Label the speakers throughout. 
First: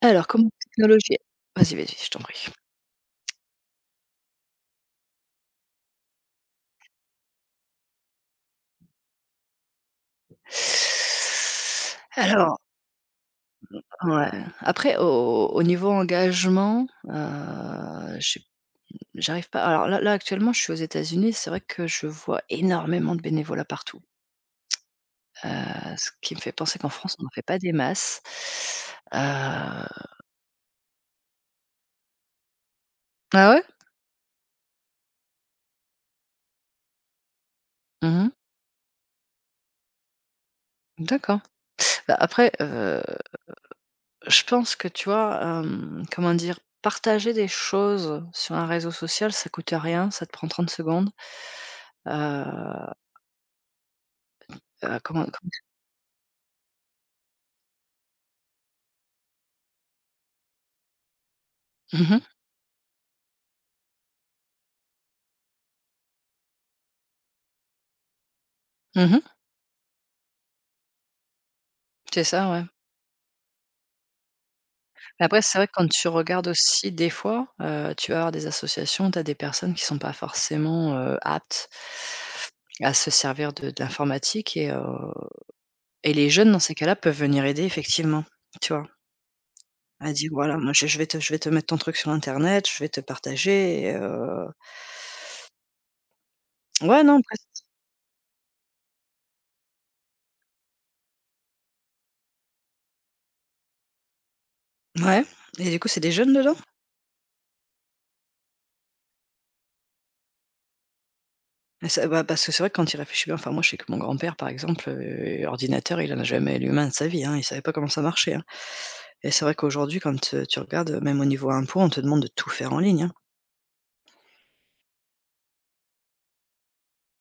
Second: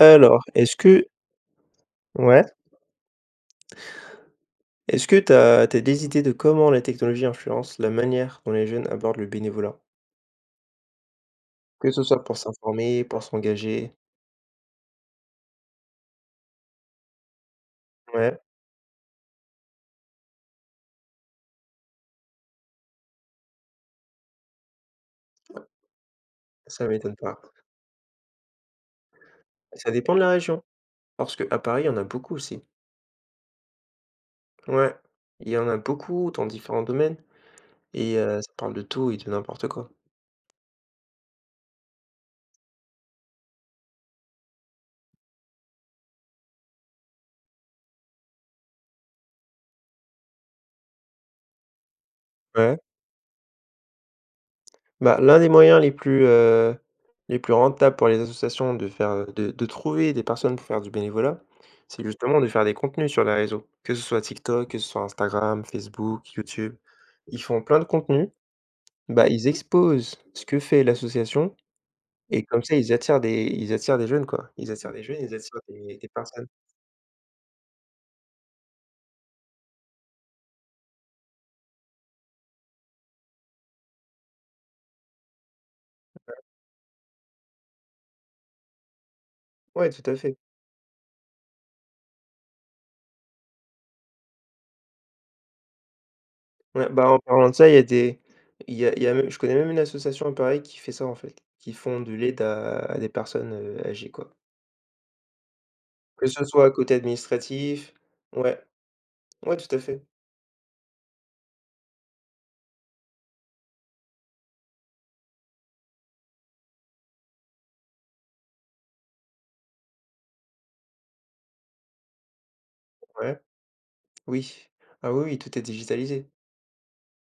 Speaker 1: Alors,
Speaker 2: Alors,
Speaker 1: comment
Speaker 2: est-ce que
Speaker 1: technologie Vas-y, vas-y, je t'en prie.
Speaker 2: ouais, est-ce que t'as des idées de comment la technologie influence la manière dont les jeunes abordent le bénévolat? Que ce soit pour
Speaker 1: Alors,
Speaker 2: s'informer, pour s'engager?
Speaker 1: ouais, après au niveau engagement, je
Speaker 2: Ouais,
Speaker 1: j'arrive pas, alors là, actuellement, je suis aux États-Unis, c'est vrai que je vois énormément de bénévolat partout, heu, ce qui me fait penser
Speaker 2: ça
Speaker 1: qu'en France,
Speaker 2: m'étonne
Speaker 1: on en
Speaker 2: pas.
Speaker 1: fait pas des masses. Heu
Speaker 2: Ça dépend de la région, parce qu'à Paris, il y en a beaucoup aussi.
Speaker 1: ah ouais?
Speaker 2: Ouais, il y en a beaucoup dans différents domaines et
Speaker 1: Mmh.
Speaker 2: ça parle de tout et de n'importe quoi.
Speaker 1: D'accord. Bah, après, je pense que tu vois, comment dire? Partager des choses sur un réseau social, ça coûte rien, ça te prend 30 secondes. Heu
Speaker 2: Ouais. Bah,
Speaker 1: comment
Speaker 2: l'un des
Speaker 1: comment
Speaker 2: moyens les plus rentables pour les associations de faire, de trouver des personnes pour faire du bénévolat, c'est
Speaker 1: Mmh mh.
Speaker 2: justement de faire des contenus sur les réseaux, que ce soit TikTok, que ce soit Instagram, Facebook, YouTube. Ils font plein de contenus,
Speaker 1: Mmh.
Speaker 2: bah, ils exposent ce que fait l'association
Speaker 1: C'est
Speaker 2: et
Speaker 1: ça,
Speaker 2: comme
Speaker 1: ouais.
Speaker 2: ça ils attirent des jeunes, quoi. Ils attirent des jeunes,
Speaker 1: Mais
Speaker 2: ils
Speaker 1: après, c'est
Speaker 2: attirent
Speaker 1: vrai que quand
Speaker 2: des
Speaker 1: tu
Speaker 2: personnes.
Speaker 1: regardes aussi des fois, tu vas avoir des associations, tu as des personnes qui sont pas forcément, aptes à se servir de l'informatique et les jeunes, dans ces cas-là, peuvent venir aider effectivement, tu vois?
Speaker 2: Ouais, tout
Speaker 1: À
Speaker 2: à
Speaker 1: dire:
Speaker 2: fait.
Speaker 1: «Voilà, moi je vais te mettre ton truc sur internet, je vais te partager».
Speaker 2: Ouais,
Speaker 1: Ouais,
Speaker 2: bah, en
Speaker 1: non,
Speaker 2: parlant de
Speaker 1: presque.
Speaker 2: ça, il y a même je connais même une association à Paris qui fait ça, en fait, qui font de l'aide à des personnes, âgées, quoi.
Speaker 1: Ouais, et du coup, c'est des
Speaker 2: Que
Speaker 1: jeunes
Speaker 2: ce
Speaker 1: dedans?
Speaker 2: soit côté administratif, ouais, ouais, tout à fait,
Speaker 1: Et ça, bah, parce que c'est vrai que quand tu y réfléchis bien, enfin, moi, je sais que mon grand-père, par exemple, ordinateur, il en a jamais allumé un de sa vie, hein, il savait pas comment ça marchait, hein. Et c'est vrai qu'aujourd'hui, quand, tu regardes, même au niveau impôt, on te demande de tout faire en ligne, hein.
Speaker 2: ouais, oui. Ah oui, oui, tout est digitalisé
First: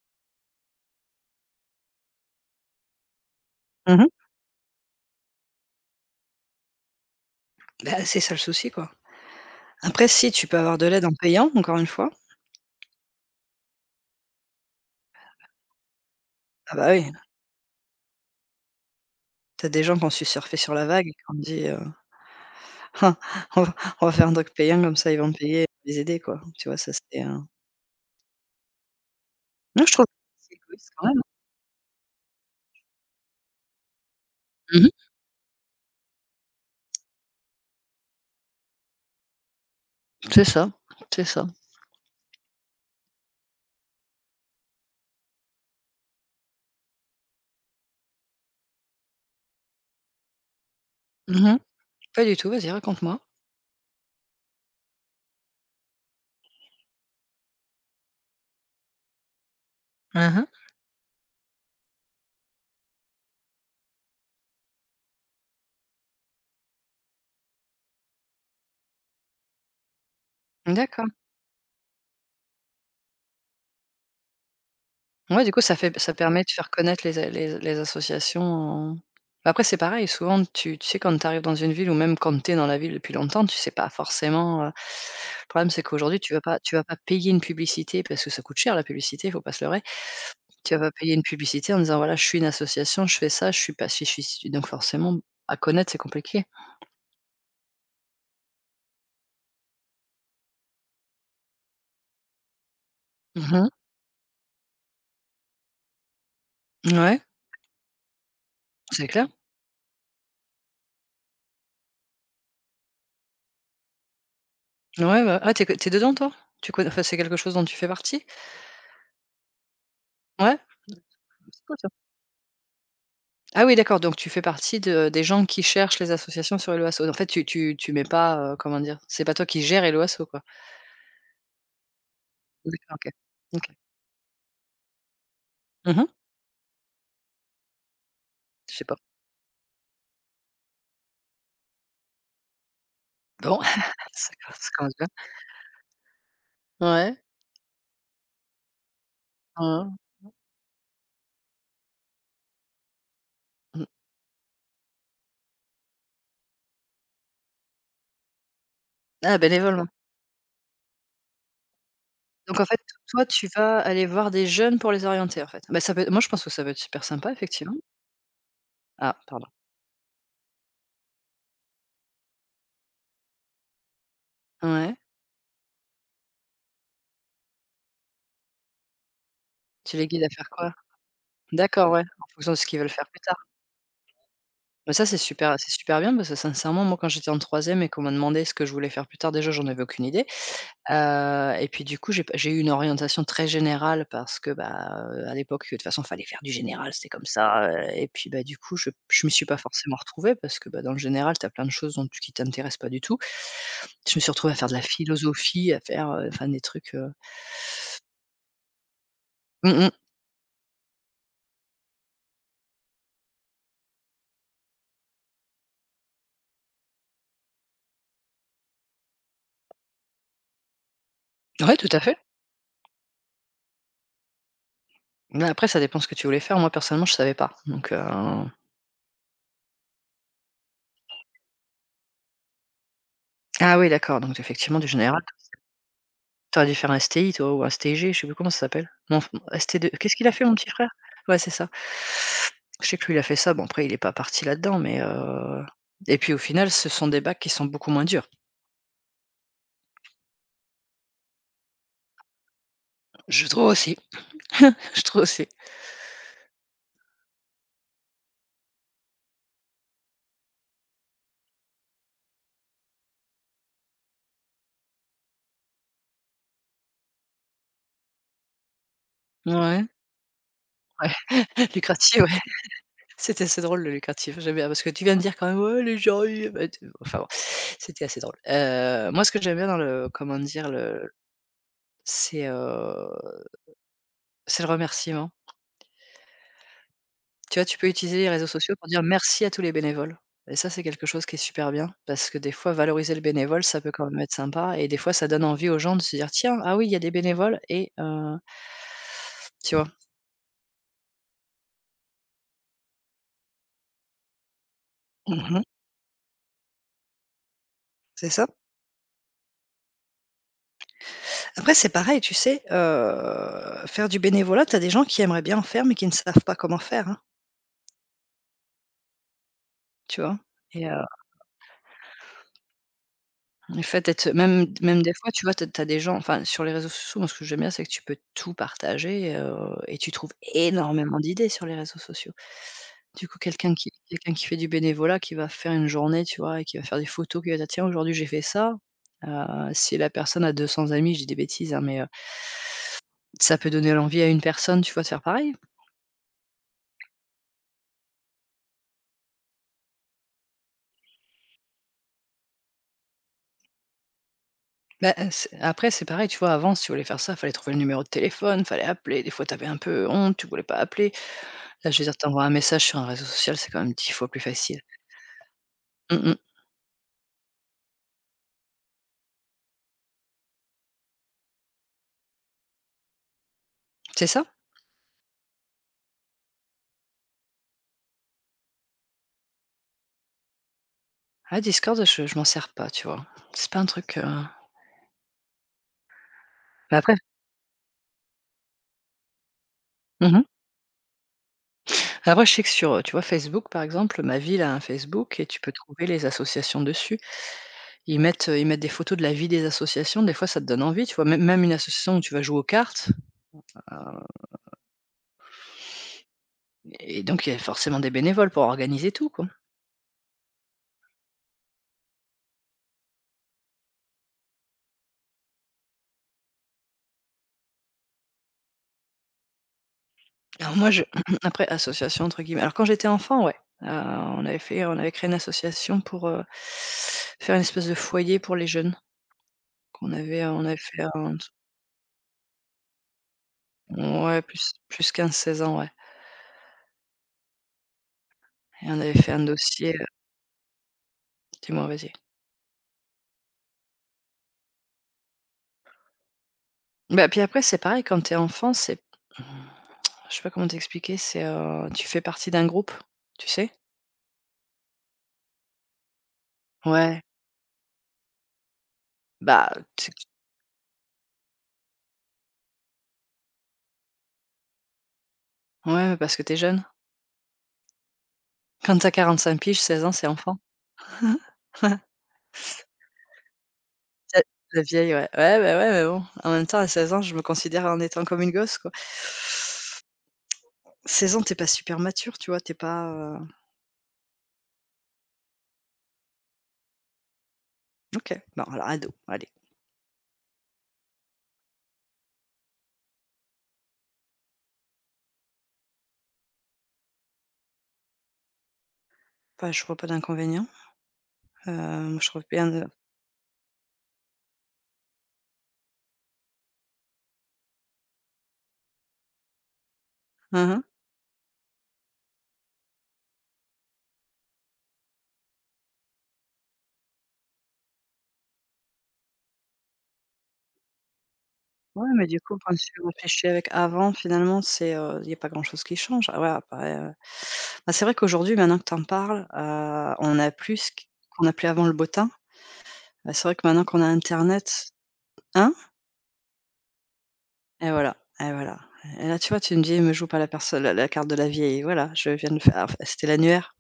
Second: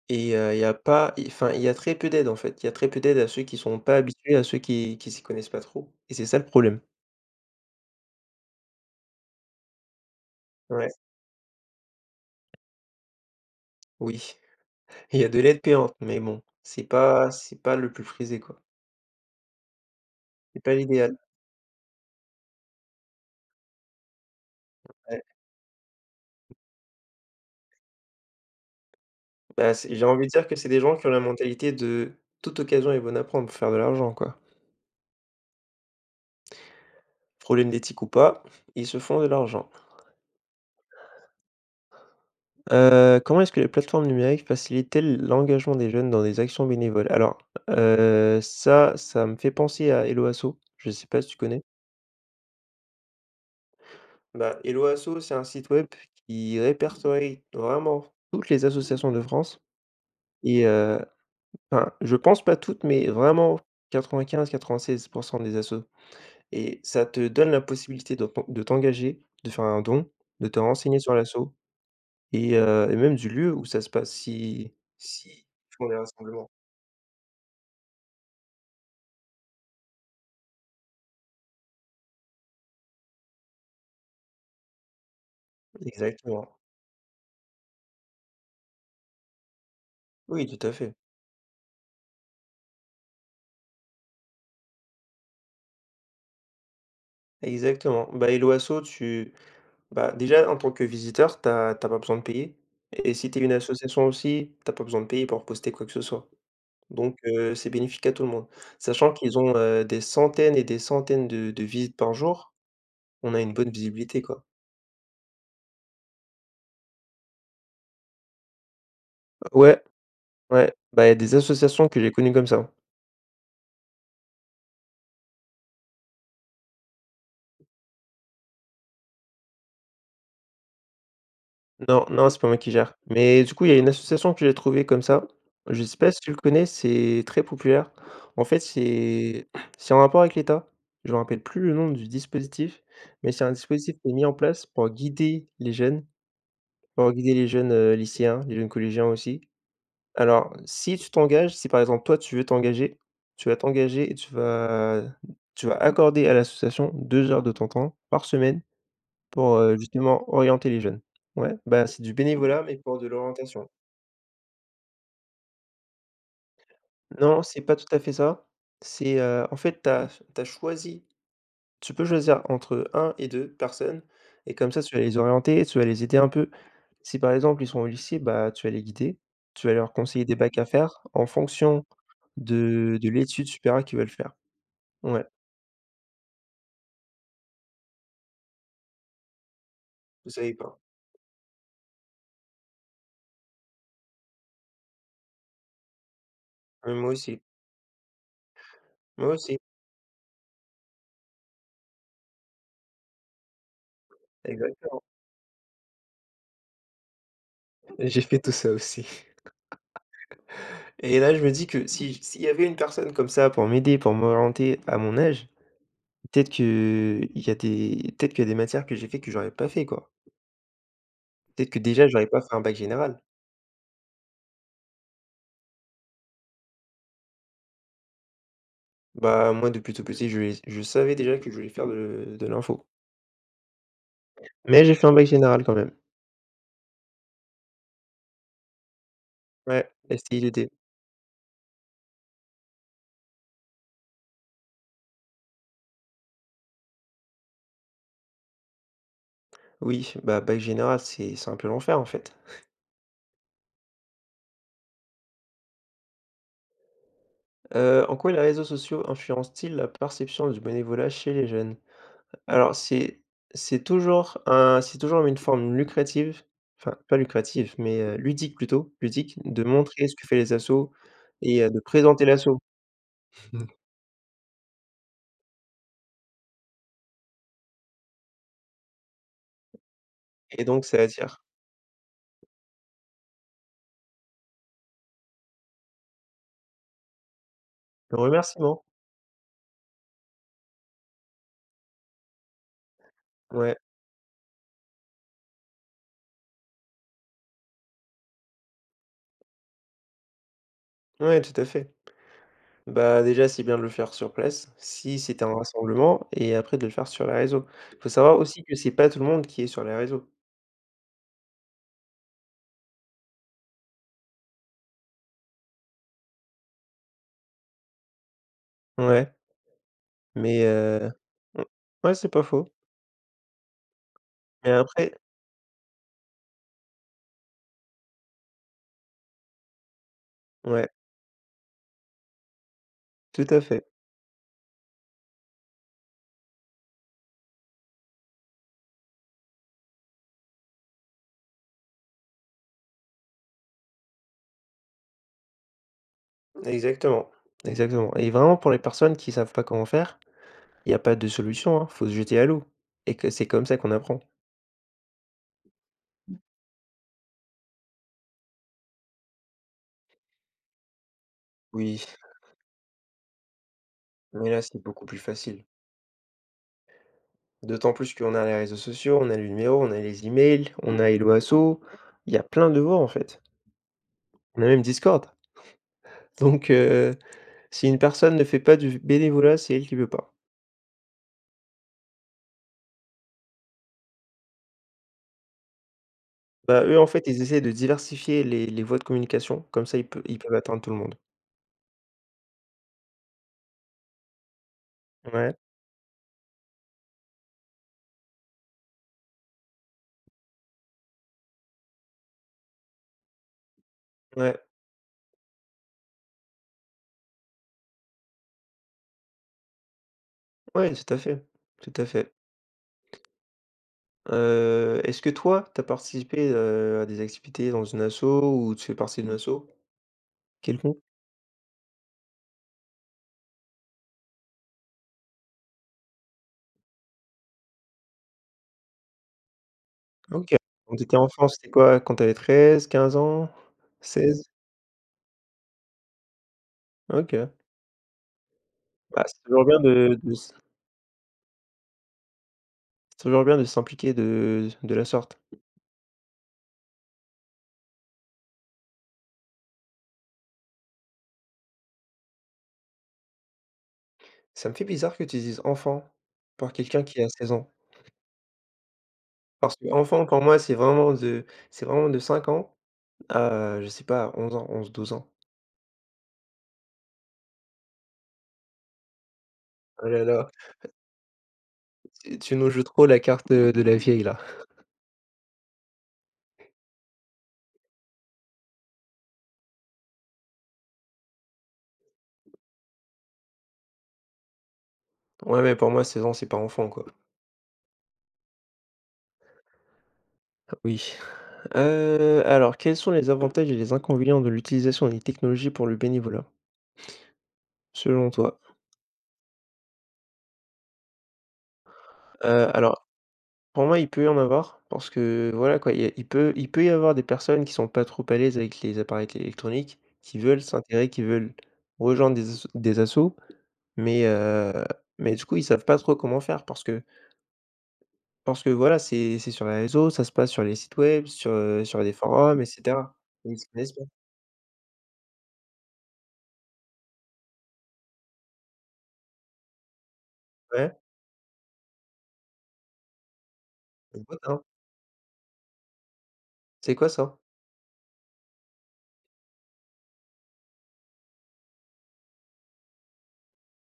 Speaker 2: et il y a pas i enfin, il y a très peu d'aide, en fait. Il y a très peu d'aide à ceux qui sont pas
Speaker 1: Mmh.
Speaker 2: habitués, à ceux qui s'y connaissent pas trop et c'est ça le problème.
Speaker 1: Bah, c'est ça le souci, quoi. Après, si, tu peux avoir de
Speaker 2: Ouais,
Speaker 1: l'aide en payant, encore une fois.
Speaker 2: oui. Il y a de l'aide payante mais bon,
Speaker 1: Ah bah, oui,
Speaker 2: c'est pas le plus frisé, quoi.
Speaker 1: t'as des gens qui ont su surfer
Speaker 2: C'est
Speaker 1: sur
Speaker 2: pas
Speaker 1: la vague et
Speaker 2: l'idéal.
Speaker 1: qui ont dit: on va on va faire un truc payant, comme ça, ils
Speaker 2: Ouais,
Speaker 1: vont payer, les aider, quoi». Tu vois? Ça, c'est,
Speaker 2: bah,
Speaker 1: non, je
Speaker 2: c'est
Speaker 1: trouve
Speaker 2: j'ai
Speaker 1: que
Speaker 2: envie de dire
Speaker 1: c'est
Speaker 2: que c'est des
Speaker 1: égoïste
Speaker 2: gens
Speaker 1: quand
Speaker 2: qui ont
Speaker 1: même,
Speaker 2: la
Speaker 1: hein.
Speaker 2: mentalité de toute occasion est bonne à prendre pour faire de l'argent, quoi.
Speaker 1: Mmh.
Speaker 2: Problème d'éthique ou pas, ils se font de l'argent.
Speaker 1: C'est ça, c'est ça.
Speaker 2: Comment est-ce que les plateformes numériques facilitaient l'engagement des jeunes dans des actions bénévoles? Alors, ça, ça me fait penser à Hello Asso, je ne sais pas si tu
Speaker 1: Mmh.
Speaker 2: connais?
Speaker 1: Pas du tout, vas-y, raconte-moi?
Speaker 2: Bah, Hello Asso, c'est un site web qui répertorie vraiment toutes les associations de France
Speaker 1: Mmh.
Speaker 2: et enfin, je pense pas toutes, mais vraiment 95-96 des assos et ça te donne la possibilité de t'engager, de faire un don, de te renseigner
Speaker 1: D'accord.
Speaker 2: sur l'asso et même du lieu où ça se passe si
Speaker 1: Ouais,
Speaker 2: s'ils
Speaker 1: du coup,
Speaker 2: font des
Speaker 1: ça permet de
Speaker 2: rassemblements.
Speaker 1: faire connaître les a les les associations. Bah, après, c'est pareil, souvent tu sais, quand tu arrives dans une ville ou même quand tu es dans la ville depuis longtemps, tu sais pas forcément, le problème c'est qu'aujourd'hui
Speaker 2: Exactement.
Speaker 1: tu vas pas payer une publicité parce que ça coûte cher, la publicité, faut pas se leurrer.
Speaker 2: Oui, tout à
Speaker 1: Tu vas pas
Speaker 2: fait.
Speaker 1: payer une publicité en disant: «Voilà, je suis une association, je fais ça, je suis pas, si je suis». Donc forcément, à connaître, c'est compliqué.
Speaker 2: Exactement. Bah, et l'OASO, tu bah, déjà, en tant que visiteur, t'as pas besoin de payer. Et si tu es une
Speaker 1: Mmh.
Speaker 2: association aussi, t'as pas besoin de payer pour poster quoi que ce soit. Donc,
Speaker 1: Ouais,
Speaker 2: c'est bénéfique à tout le monde.
Speaker 1: c'est
Speaker 2: Sachant
Speaker 1: clair.
Speaker 2: qu'ils ont, des centaines et des centaines de visites par jour, on a une bonne visibilité, quoi.
Speaker 1: Ouais, bah ah, t'es dedans, toi? Tu connais, enfin, c'est quelque chose dont tu fais partie?
Speaker 2: Ouais,
Speaker 1: Ouais?
Speaker 2: ouais, bah, il y a des
Speaker 1: C'est cool, ça.
Speaker 2: associations que j'ai connues comme ça.
Speaker 1: Ah oui, d'accord, donc tu fais partie de des gens qui cherchent les associations sur Helloasso. En fait, tu mets pas, comment dire? C'est pas toi qui gères Helloasso, quoi?
Speaker 2: Non, non, c'est pas moi qui
Speaker 1: D'accord.
Speaker 2: gère.
Speaker 1: OK.
Speaker 2: Mais du coup, il y
Speaker 1: OK.
Speaker 2: a une association que j'ai trouvée comme ça. Je sais
Speaker 1: Mmh.
Speaker 2: pas si tu le connais, c'est très populaire. En fait,
Speaker 1: Je sais pas.
Speaker 2: c'est en rapport avec l'État. Je me rappelle plus le nom du dispositif, mais c'est un
Speaker 1: Bon,
Speaker 2: dispositif qui est mis en place
Speaker 1: ça
Speaker 2: pour
Speaker 1: commence bien.
Speaker 2: guider les jeunes, pour
Speaker 1: Ouais.
Speaker 2: guider les jeunes, lycéens, les jeunes collégiens aussi.
Speaker 1: Mmh mh.
Speaker 2: Alors, si tu t'engages, si par exemple toi tu veux t'engager, tu vas t'engager et tu vas accorder à l'association 2 heures de ton temps par semaine
Speaker 1: Ah,
Speaker 2: pour,
Speaker 1: bénévolement.
Speaker 2: justement orienter les jeunes. Ouais, bah, c'est du
Speaker 1: Donc
Speaker 2: bénévolat,
Speaker 1: en
Speaker 2: mais
Speaker 1: fait,
Speaker 2: pour de
Speaker 1: toi, tu
Speaker 2: l'orientation.
Speaker 1: vas aller voir des jeunes pour les orienter, en fait? Bah, ça peut être, moi je pense que ça peut être super sympa,
Speaker 2: Non, c'est
Speaker 1: effectivement.
Speaker 2: pas tout à fait ça.
Speaker 1: Ah,
Speaker 2: C'est,
Speaker 1: pardon.
Speaker 2: en fait, t'as as choisi tu peux choisir entre un et 2 personnes et comme ça,
Speaker 1: Ouais.
Speaker 2: tu vas les orienter, tu vas les aider un peu. Si par exemple, ils sont au lycée, bah, tu vas les guider, tu vas leur
Speaker 1: Tu les guides
Speaker 2: conseiller
Speaker 1: à
Speaker 2: des
Speaker 1: faire
Speaker 2: bacs à
Speaker 1: quoi?
Speaker 2: faire en fonction
Speaker 1: D'accord, ouais, en fonction de ce qu'ils veulent faire
Speaker 2: de
Speaker 1: plus tard.
Speaker 2: l'étude supérieure qu'ils veulent faire.
Speaker 1: Bah, ça,
Speaker 2: Ouais.
Speaker 1: c'est super bien, parce que sincèrement, moi, quand j'étais en troisième et qu'on m'a demandé ce que je voulais faire plus tard, déjà j'en avais aucune idée.
Speaker 2: Vous savez pas.
Speaker 1: Et puis, du coup, j'ai eu une orientation très générale, parce que, bah, à l'époque, de toute façon, fallait faire du général,
Speaker 2: Heu,
Speaker 1: c'était
Speaker 2: moi
Speaker 1: comme
Speaker 2: aussi,
Speaker 1: ça, et puis, bah, du coup, je m'y
Speaker 2: moi
Speaker 1: suis pas
Speaker 2: aussi,
Speaker 1: forcément retrouvée, parce que, bah, dans le général, tu as plein de choses dont tu qui t'intéressent pas du tout. Je me suis retrouvée à faire de la
Speaker 2: exactement.
Speaker 1: philosophie, à faire, enfin des trucs,
Speaker 2: J'ai fait tout ça aussi.
Speaker 1: mmh mh.
Speaker 2: Et là, je me dis que si s'il y avait une personne comme ça pour m'aider, pour m'orienter à mon âge, peut-être que il y a des peut-être qu'il y a des matières que j'ai fait que j'aurais pas fait, quoi. Peut-être
Speaker 1: Ouais,
Speaker 2: que
Speaker 1: tout à
Speaker 2: déjà
Speaker 1: fait.
Speaker 2: j'aurais pas fait un bac général.
Speaker 1: Mais après, ça dépend ce que tu voulais faire. Moi, personnellement, je savais pas, donc
Speaker 2: Bah, moi depuis tout petit, je savais déjà que je voulais faire de l'info.
Speaker 1: ah oui, d'accord, donc effectivement,
Speaker 2: Mais
Speaker 1: du
Speaker 2: j'ai fait un
Speaker 1: général.
Speaker 2: bac général quand même.
Speaker 1: Tu dû faire un STI, toi, ou un STG, je sais plus comment ça s'appelle. Non, enfin bon,
Speaker 2: Ouais,
Speaker 1: ST2, qu'est-ce qu'il a fait, mon
Speaker 2: STI/DT.
Speaker 1: petit frère? Ouais, c'est ça. Je sais que lui, il a fait ça, bon après il est pas parti là-dedans, mais et puis au final, ce sont des bacs qui sont beaucoup moins durs.
Speaker 2: Oui, bah, bac général, c'est un peu l'enfer, en fait.
Speaker 1: Je trouve aussi, je trouve aussi.
Speaker 2: En quoi les réseaux sociaux influencent-ils la perception du bénévolat chez les jeunes? Alors c'est toujours une forme lucrative, enfin pas lucrative, mais ludique plutôt, ludique, de
Speaker 1: Ouais,
Speaker 2: montrer ce que fait les assos
Speaker 1: ouais,
Speaker 2: et de
Speaker 1: lucratif,
Speaker 2: présenter
Speaker 1: ouais.
Speaker 2: l'asso.
Speaker 1: C'était assez
Speaker 2: Mmh.
Speaker 1: drôle, le lucratif, j'aime bien parce que tu viens de dire quand même: «Ouais, les gens, ils» et tout, enfin bon, c'était assez drôle. Moi, ce que j'aime bien dans le comment
Speaker 2: Et
Speaker 1: dire?
Speaker 2: donc ça attire
Speaker 1: C'est, heu, c'est le remerciement. Tu vois, tu peux utiliser
Speaker 2: le
Speaker 1: les réseaux sociaux
Speaker 2: remerciement.
Speaker 1: pour dire merci à tous les bénévoles, et ça, c'est quelque chose qui est super bien parce que des fois, valoriser le bénévole,
Speaker 2: Ouais,
Speaker 1: ça peut quand même être sympa, et des fois, ça donne envie aux gens de se dire: «Tiens, ah oui, il y a des bénévoles et» tu vois?
Speaker 2: ouais, tout à fait. Bah, déjà, c'est bien de le faire sur place, si c'était un
Speaker 1: Mmh.
Speaker 2: rassemblement et après de le faire sur les réseaux. Faut
Speaker 1: C'est
Speaker 2: savoir
Speaker 1: ça.
Speaker 2: aussi que c'est pas tout le monde qui est sur les réseaux.
Speaker 1: Après, c'est pareil, tu sais, faire du bénévolat, tu as des gens qui aimeraient bien en faire, mais qui ne savent pas comment faire, hein,
Speaker 2: Ouais,
Speaker 1: tu vois?
Speaker 2: mais
Speaker 1: Et
Speaker 2: mmh, ouais, c'est pas faux,
Speaker 1: le fait d'être, même
Speaker 2: mais
Speaker 1: même des
Speaker 2: après,
Speaker 1: fois, tu vois, tu as des gens, enfin, sur les réseaux sociaux, moi, ce que j'aime bien, c'est que tu peux tout partager, et tu trouves
Speaker 2: ouais,
Speaker 1: énormément d'idées sur les réseaux sociaux. Du coup,
Speaker 2: tout à fait.
Speaker 1: quelqu'un qui fait du bénévolat, qui va faire une journée, tu vois? Et qui va faire des photos, qui va dire: «Tiens, aujourd'hui, j'ai fait ça». Heu, si la personne a 200 amis, je dis des bêtises, hein, mais ça peut donner l'envie à une personne, tu vois, de faire pareil.
Speaker 2: Exactement, exactement et vraiment pour les personnes qui savent pas comment faire, il y a pas de solution, hein, faut se jeter à l'eau et que c'est comme ça qu'on apprend.
Speaker 1: Bah, c'est après, c'est pareil, tu vois, avant, si tu voulais faire ça, fallait trouver le numéro de téléphone, fallait appeler. Des fois, tu avais un peu honte, tu voulais pas appeler. Là, je
Speaker 2: Oui.
Speaker 1: veux dire, t'envoies un message sur un réseau social, c'est quand même 10 fois plus
Speaker 2: Mais là,
Speaker 1: facile.
Speaker 2: c'est beaucoup plus facile.
Speaker 1: Mmh mh.
Speaker 2: D'autant plus qu'on a les réseaux sociaux, on a les numéros, on a les emails, on a Hello Asso, il y a plein de voies en fait.
Speaker 1: C'est ça?
Speaker 2: On a même Discord. Donc, si une personne ne fait pas du bénévolat, c'est elle qui veut pas.
Speaker 1: Ah, Discord, je m'en sers pas, tu vois? C'est pas un truc,
Speaker 2: Bah,
Speaker 1: mais
Speaker 2: eux, en
Speaker 1: après,
Speaker 2: fait, ils essaient de diversifier les voies de communication, comme ça
Speaker 1: mmh
Speaker 2: ils
Speaker 1: mh.
Speaker 2: peuvent atteindre tout le monde.
Speaker 1: Après, je sais que sur, tu vois, Facebook, par exemple, ma ville a un Facebook et
Speaker 2: Ouais,
Speaker 1: tu peux trouver les associations dessus. Ils mettent des photos de la vie des associations, des fois, ça te donne envie, tu vois? Même même une association où tu vas jouer aux cartes, heu
Speaker 2: ouais,
Speaker 1: et donc il y a forcément des bénévoles pour organiser tout, quoi.
Speaker 2: ouais, tout à fait, tout à fait. Est-ce que toi, t'as participé, à des activités dans une asso ou tu fais partie d'une asso
Speaker 1: Alors moi
Speaker 2: quelconque?
Speaker 1: je après association entre guillemets, alors quand j'étais enfant, ouais, on avait créé une association pour, faire une espèce de foyer pour les jeunes qu'on avait,
Speaker 2: OK.
Speaker 1: on avait
Speaker 2: Quand
Speaker 1: fait
Speaker 2: t'étais
Speaker 1: un,
Speaker 2: enfant, c'était quoi? Quand t'avais 13, 15 ans?
Speaker 1: ouais,
Speaker 2: 16.
Speaker 1: plus 15-16 ans, ouais,
Speaker 2: OK.
Speaker 1: et on avait
Speaker 2: Bah,
Speaker 1: fait
Speaker 2: c'est
Speaker 1: un
Speaker 2: toujours bien
Speaker 1: dossier,
Speaker 2: de s
Speaker 1: dis-moi, vas-y?
Speaker 2: c'est toujours bien de s'impliquer de la sorte.
Speaker 1: Bah, puis après c'est pareil, quand t'es enfant c'est, mmh, je sais pas comment t'expliquer, c'est, tu fais partie d'un groupe, tu sais?
Speaker 2: Ça me fait bizarre que tu dises «enfant» pour quelqu'un
Speaker 1: Ouais,
Speaker 2: qui a 16 ans.
Speaker 1: bah,
Speaker 2: Parce que
Speaker 1: tu sais que
Speaker 2: enfant pour moi, c'est vraiment de 5 ans à, je sais pas, 11 ans, 11 12 ans.
Speaker 1: ouais, mais parce que t'es jeune. Quand t'as 45 piges, seize
Speaker 2: Oh
Speaker 1: ans,
Speaker 2: là
Speaker 1: c'est
Speaker 2: là,
Speaker 1: enfant.
Speaker 2: tu nous joues trop la carte, de la vieille là.
Speaker 1: La la vieille, ouais. Ouais, bah, ouais, mais bon, en même temps, à 16 ans, je me considère en étant comme une gosse, quoi. 16 ans, t'es pas super mature, tu vois? T'es pas,
Speaker 2: Ouais, mais pour moi 16 ans, c'est pas enfant, quoi.
Speaker 1: OK, bon, alors ado, allez.
Speaker 2: Oui. Alors quels sont les avantages et les inconvénients de l'utilisation des technologies pour le bénévolat, selon toi?
Speaker 1: Bah, je vois pas d'inconvénient. Moi, je trouve bien de
Speaker 2: Alors pour moi, il peut y en avoir parce que voilà quoi, il y a il peut y avoir des personnes qui sont pas trop à l'aise avec les appareils électroniques, qui
Speaker 1: mmh
Speaker 2: veulent
Speaker 1: mh.
Speaker 2: s'intégrer, qui veulent rejoindre des assos, mais heu, mais du coup, ils savent pas trop comment faire parce que voilà, c'est sur les réseaux, ça se passe sur les sites web, sur
Speaker 1: Ouais,
Speaker 2: les
Speaker 1: mais du coup,
Speaker 2: forums et
Speaker 1: quand tu
Speaker 2: cetera.
Speaker 1: réfléchis
Speaker 2: Ils se
Speaker 1: avec
Speaker 2: connaissent pas.
Speaker 1: avant, finalement, c'est, il y a pas grand-chose qui change. Ah ouais, après, bah, c'est vrai qu'aujourd'hui, maintenant que tu en parles, on a plus ce
Speaker 2: Ouais?
Speaker 1: qu'on appelait avant, le beau temps. Bah, c'est vrai que maintenant qu'on a
Speaker 2: C'est quoi ça?
Speaker 1: internet, hein?
Speaker 2: C'est quoi ça?
Speaker 1: Et voilà, et voilà. Et là, tu vois, tu me dis: «Elle me joue pas la perso la la carte de la vieille». Voilà, je viens de faire, enfin, c'était l'annuaire.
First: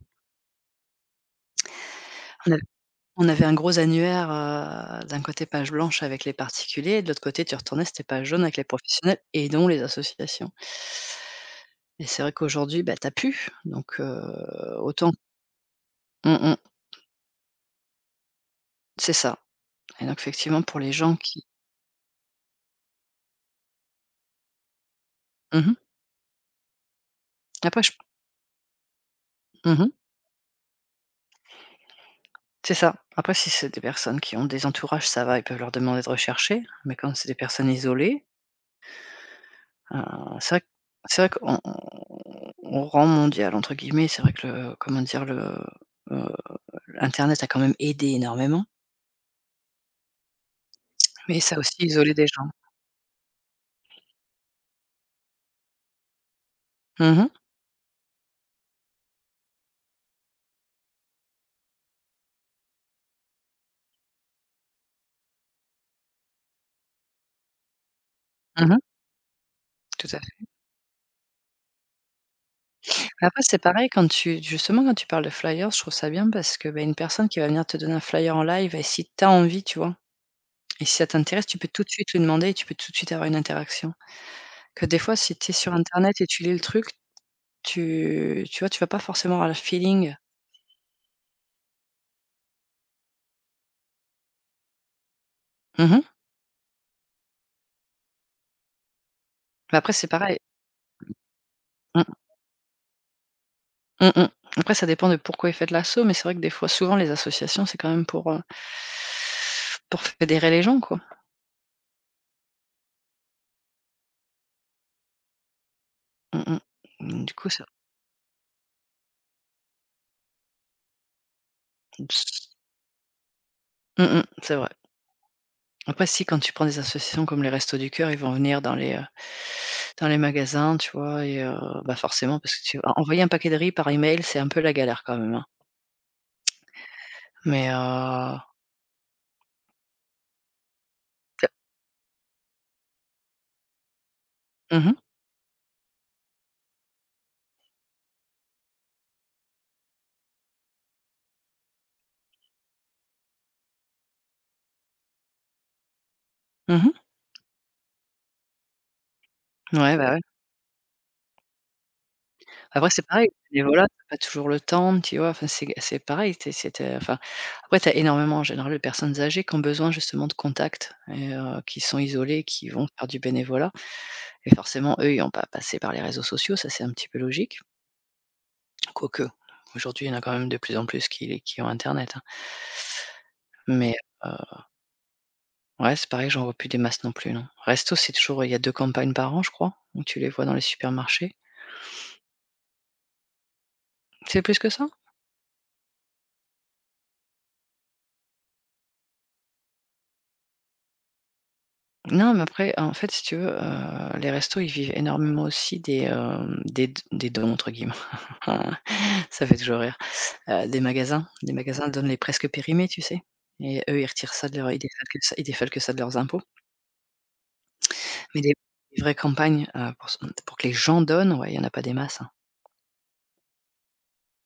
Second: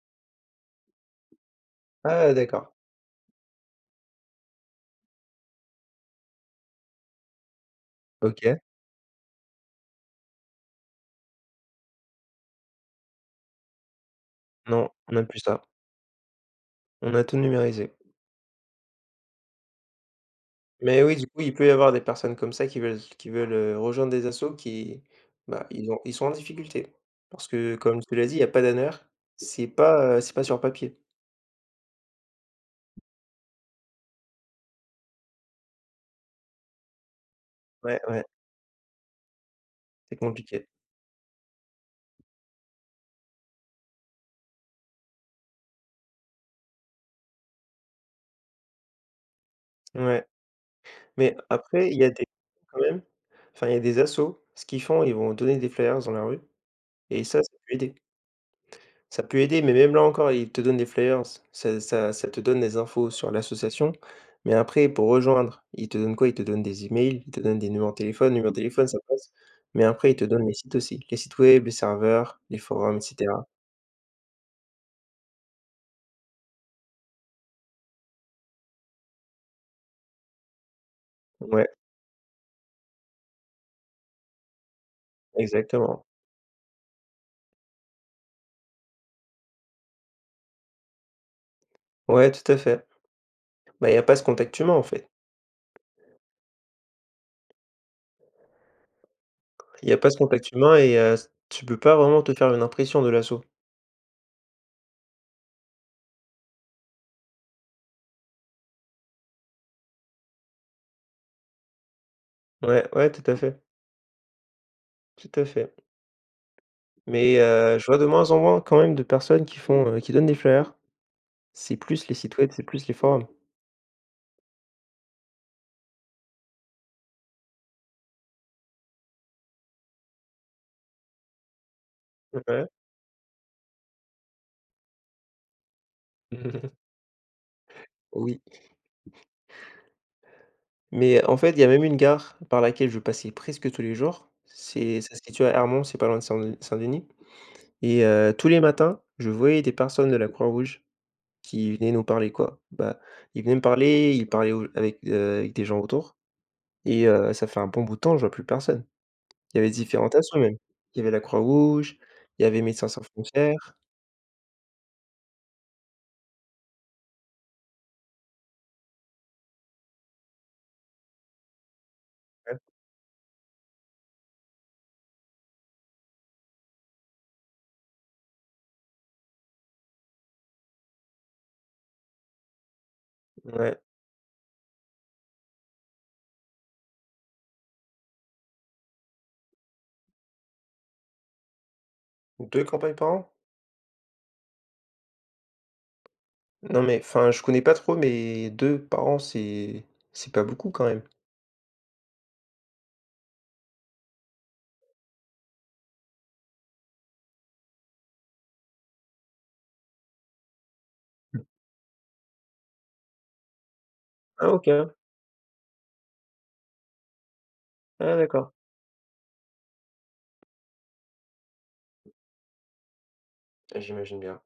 Speaker 2: Ah
Speaker 1: On av
Speaker 2: d'accord.
Speaker 1: on avait un gros annuaire, d'un côté page blanche avec les particuliers et de l'autre côté, tu retournais, c'était page jaune avec
Speaker 2: OK.
Speaker 1: les professionnels et non les associations. Et c'est vrai qu'aujourd'hui, bah, t'as pu. Donc,
Speaker 2: Non,
Speaker 1: autant,
Speaker 2: on a plus ça.
Speaker 1: mmh mh,
Speaker 2: On a tout numérisé.
Speaker 1: c'est ça. Et donc effectivement, pour les
Speaker 2: Mais oui,
Speaker 1: gens
Speaker 2: du coup,
Speaker 1: qui.
Speaker 2: il peut y avoir des personnes comme ça qui veulent rejoindre des assos qui, bah,
Speaker 1: Mmh.
Speaker 2: ils sont en difficulté. Parce que
Speaker 1: Après, je.
Speaker 2: comme tu l'as dit, il y a pas d'honneur,
Speaker 1: Mmh.
Speaker 2: c'est pas sur papier.
Speaker 1: C'est ça. Après, si c'est des personnes qui ont des entourages, ça va, ils peuvent leur demander de rechercher, mais quand c'est des personnes
Speaker 2: Ouais, ouais,
Speaker 1: isolées.
Speaker 2: c'est
Speaker 1: Heu, c'est vrai
Speaker 2: compliqué.
Speaker 1: c'est vrai qu'on rend «mondial» entre guillemets, c'est vrai que le comment dire? Heu, l'internet a quand même aidé énormément,
Speaker 2: Ouais, mais
Speaker 1: mais ça a aussi
Speaker 2: après, il y a
Speaker 1: isolé
Speaker 2: des
Speaker 1: des gens.
Speaker 2: quand même, enfin, il y a des assos, ce qu'ils font, ils vont donner des flyers dans la rue
Speaker 1: Mmh
Speaker 2: et
Speaker 1: mh.
Speaker 2: ça peut aider. Ça peut aider, mais même là encore, ils te donnent des flyers, ça te donne des infos sur l'association, mais après pour rejoindre, ils te donnent quoi? Ils te donnent des emails, ils te donnent des numéros de téléphone, numéro de
Speaker 1: Mmh.
Speaker 2: téléphone ça passe, mais
Speaker 1: Tout
Speaker 2: après ils
Speaker 1: à
Speaker 2: te donnent
Speaker 1: fait.
Speaker 2: les sites aussi, les sites web, les serveurs, les forums et
Speaker 1: Après
Speaker 2: cetera.
Speaker 1: c'est pareil, quand tu justement quand tu parles de flyers, je trouve ça bien parce que, bah, une personne qui va venir te donner un flyer en live, et si tu as envie, tu vois? Et si ça t'intéresse, tu
Speaker 2: Ouais,
Speaker 1: peux tout de suite lui demander et tu peux tout de suite avoir une interaction. Que des fois si tu es sur
Speaker 2: exactement.
Speaker 1: internet et tu lis le truc, tu vois? Tu vas pas forcément avoir le feeling.
Speaker 2: Ouais, tout à fait. Bah, il y a pas ce contact humain en fait.
Speaker 1: Mmh. Mais
Speaker 2: Il y
Speaker 1: après
Speaker 2: a
Speaker 1: c'est
Speaker 2: pas ce
Speaker 1: pareil.
Speaker 2: contact humain et tu peux pas vraiment te faire une impression de l'asso.
Speaker 1: Mmh mh. Après ça dépend de pourquoi ils faites l'asso, mais c'est vrai que des fois souvent les associations, c'est quand même pour fédérer les gens, quoi.
Speaker 2: Ouais, ouais, tout à fait, tout à fait.
Speaker 1: Mmh mh. Du
Speaker 2: Mais
Speaker 1: coup ça
Speaker 2: je vois de moins en moins quand même de personnes qui font, qui donnent des flyers. C'est plus les sites
Speaker 1: s
Speaker 2: web, c'est plus les forums?
Speaker 1: mmh mh, c'est vrai. Après si, quand tu prends des associations comme les Restos du Cœur, ils vont venir dans dans les magasins, tu vois? Et bah, forcément, parce que
Speaker 2: Ouais.
Speaker 1: tu en envoyer un paquet de riz par email, c'est un peu la galère quand même, hein. Mais,
Speaker 2: Oui, mais en
Speaker 1: tu as
Speaker 2: fait, il y a même une gare par laquelle je passais presque tous les jours.
Speaker 1: mmh mh,
Speaker 2: C'est ça se situe à Hermont, c'est pas loin de Saint-Denis. Et tous les matins, je voyais des personnes de la Croix-Rouge qui venaient nous parler, quoi. Bah, ils venaient me parler, ils parlaient au avec des gens autour
Speaker 1: mmh mh.
Speaker 2: et ça fait un bon bout de temps, je vois plus personne. Il y avait
Speaker 1: Ouais, bah,
Speaker 2: différentes
Speaker 1: ouais.
Speaker 2: assos même. Il y avait la Croix-Rouge, il y avait Médecins
Speaker 1: Après c'est
Speaker 2: sans
Speaker 1: pareil, le
Speaker 2: frontières.
Speaker 1: bénévolat, tu pas toujours le temps, tu vois? Enfin, c'est pareil, tu es enfin après t'as énormément en général de personnes âgées qui ont besoin justement de contact, et qui sont isolées,
Speaker 2: Ouais.
Speaker 1: qui vont faire du bénévolat, et forcément eux, ils ont pas passé par les réseaux sociaux, ça c'est un petit peu logique. Quoique, aujourd'hui il y en a quand même de plus en plus qui ont internet, hein.
Speaker 2: Ouais.
Speaker 1: Mais, heu, ouais, c'est pareil, j'en vois plus des masses non plus, non. Resto, c'est toujours, il y a 2 campagnes par an, je crois, où tu les vois dans les supermarchés.
Speaker 2: 2 campagnes par an?
Speaker 1: C'est plus que ça?
Speaker 2: Non mais enfin, je connais pas trop, mais 2 par an, c'est pas beaucoup quand même.
Speaker 1: Non, mais après, en fait, si tu veux, les restos, ils vivent énormément aussi des, hem, des d des «dons» entre guillemets. Ça fait toujours rire. Des magasins donnent les presque périmés, tu sais? Et eux, ils retirent ça
Speaker 2: Ah
Speaker 1: de leur ils
Speaker 2: OK.
Speaker 1: défalquent ça, ils défalquent ça de leurs impôts.
Speaker 2: Ah
Speaker 1: Mais
Speaker 2: d'accord.
Speaker 1: des vraies campagnes, pour que les gens donnent, ouais, il y en a pas des masses, hein.
Speaker 2: J'imagine bien.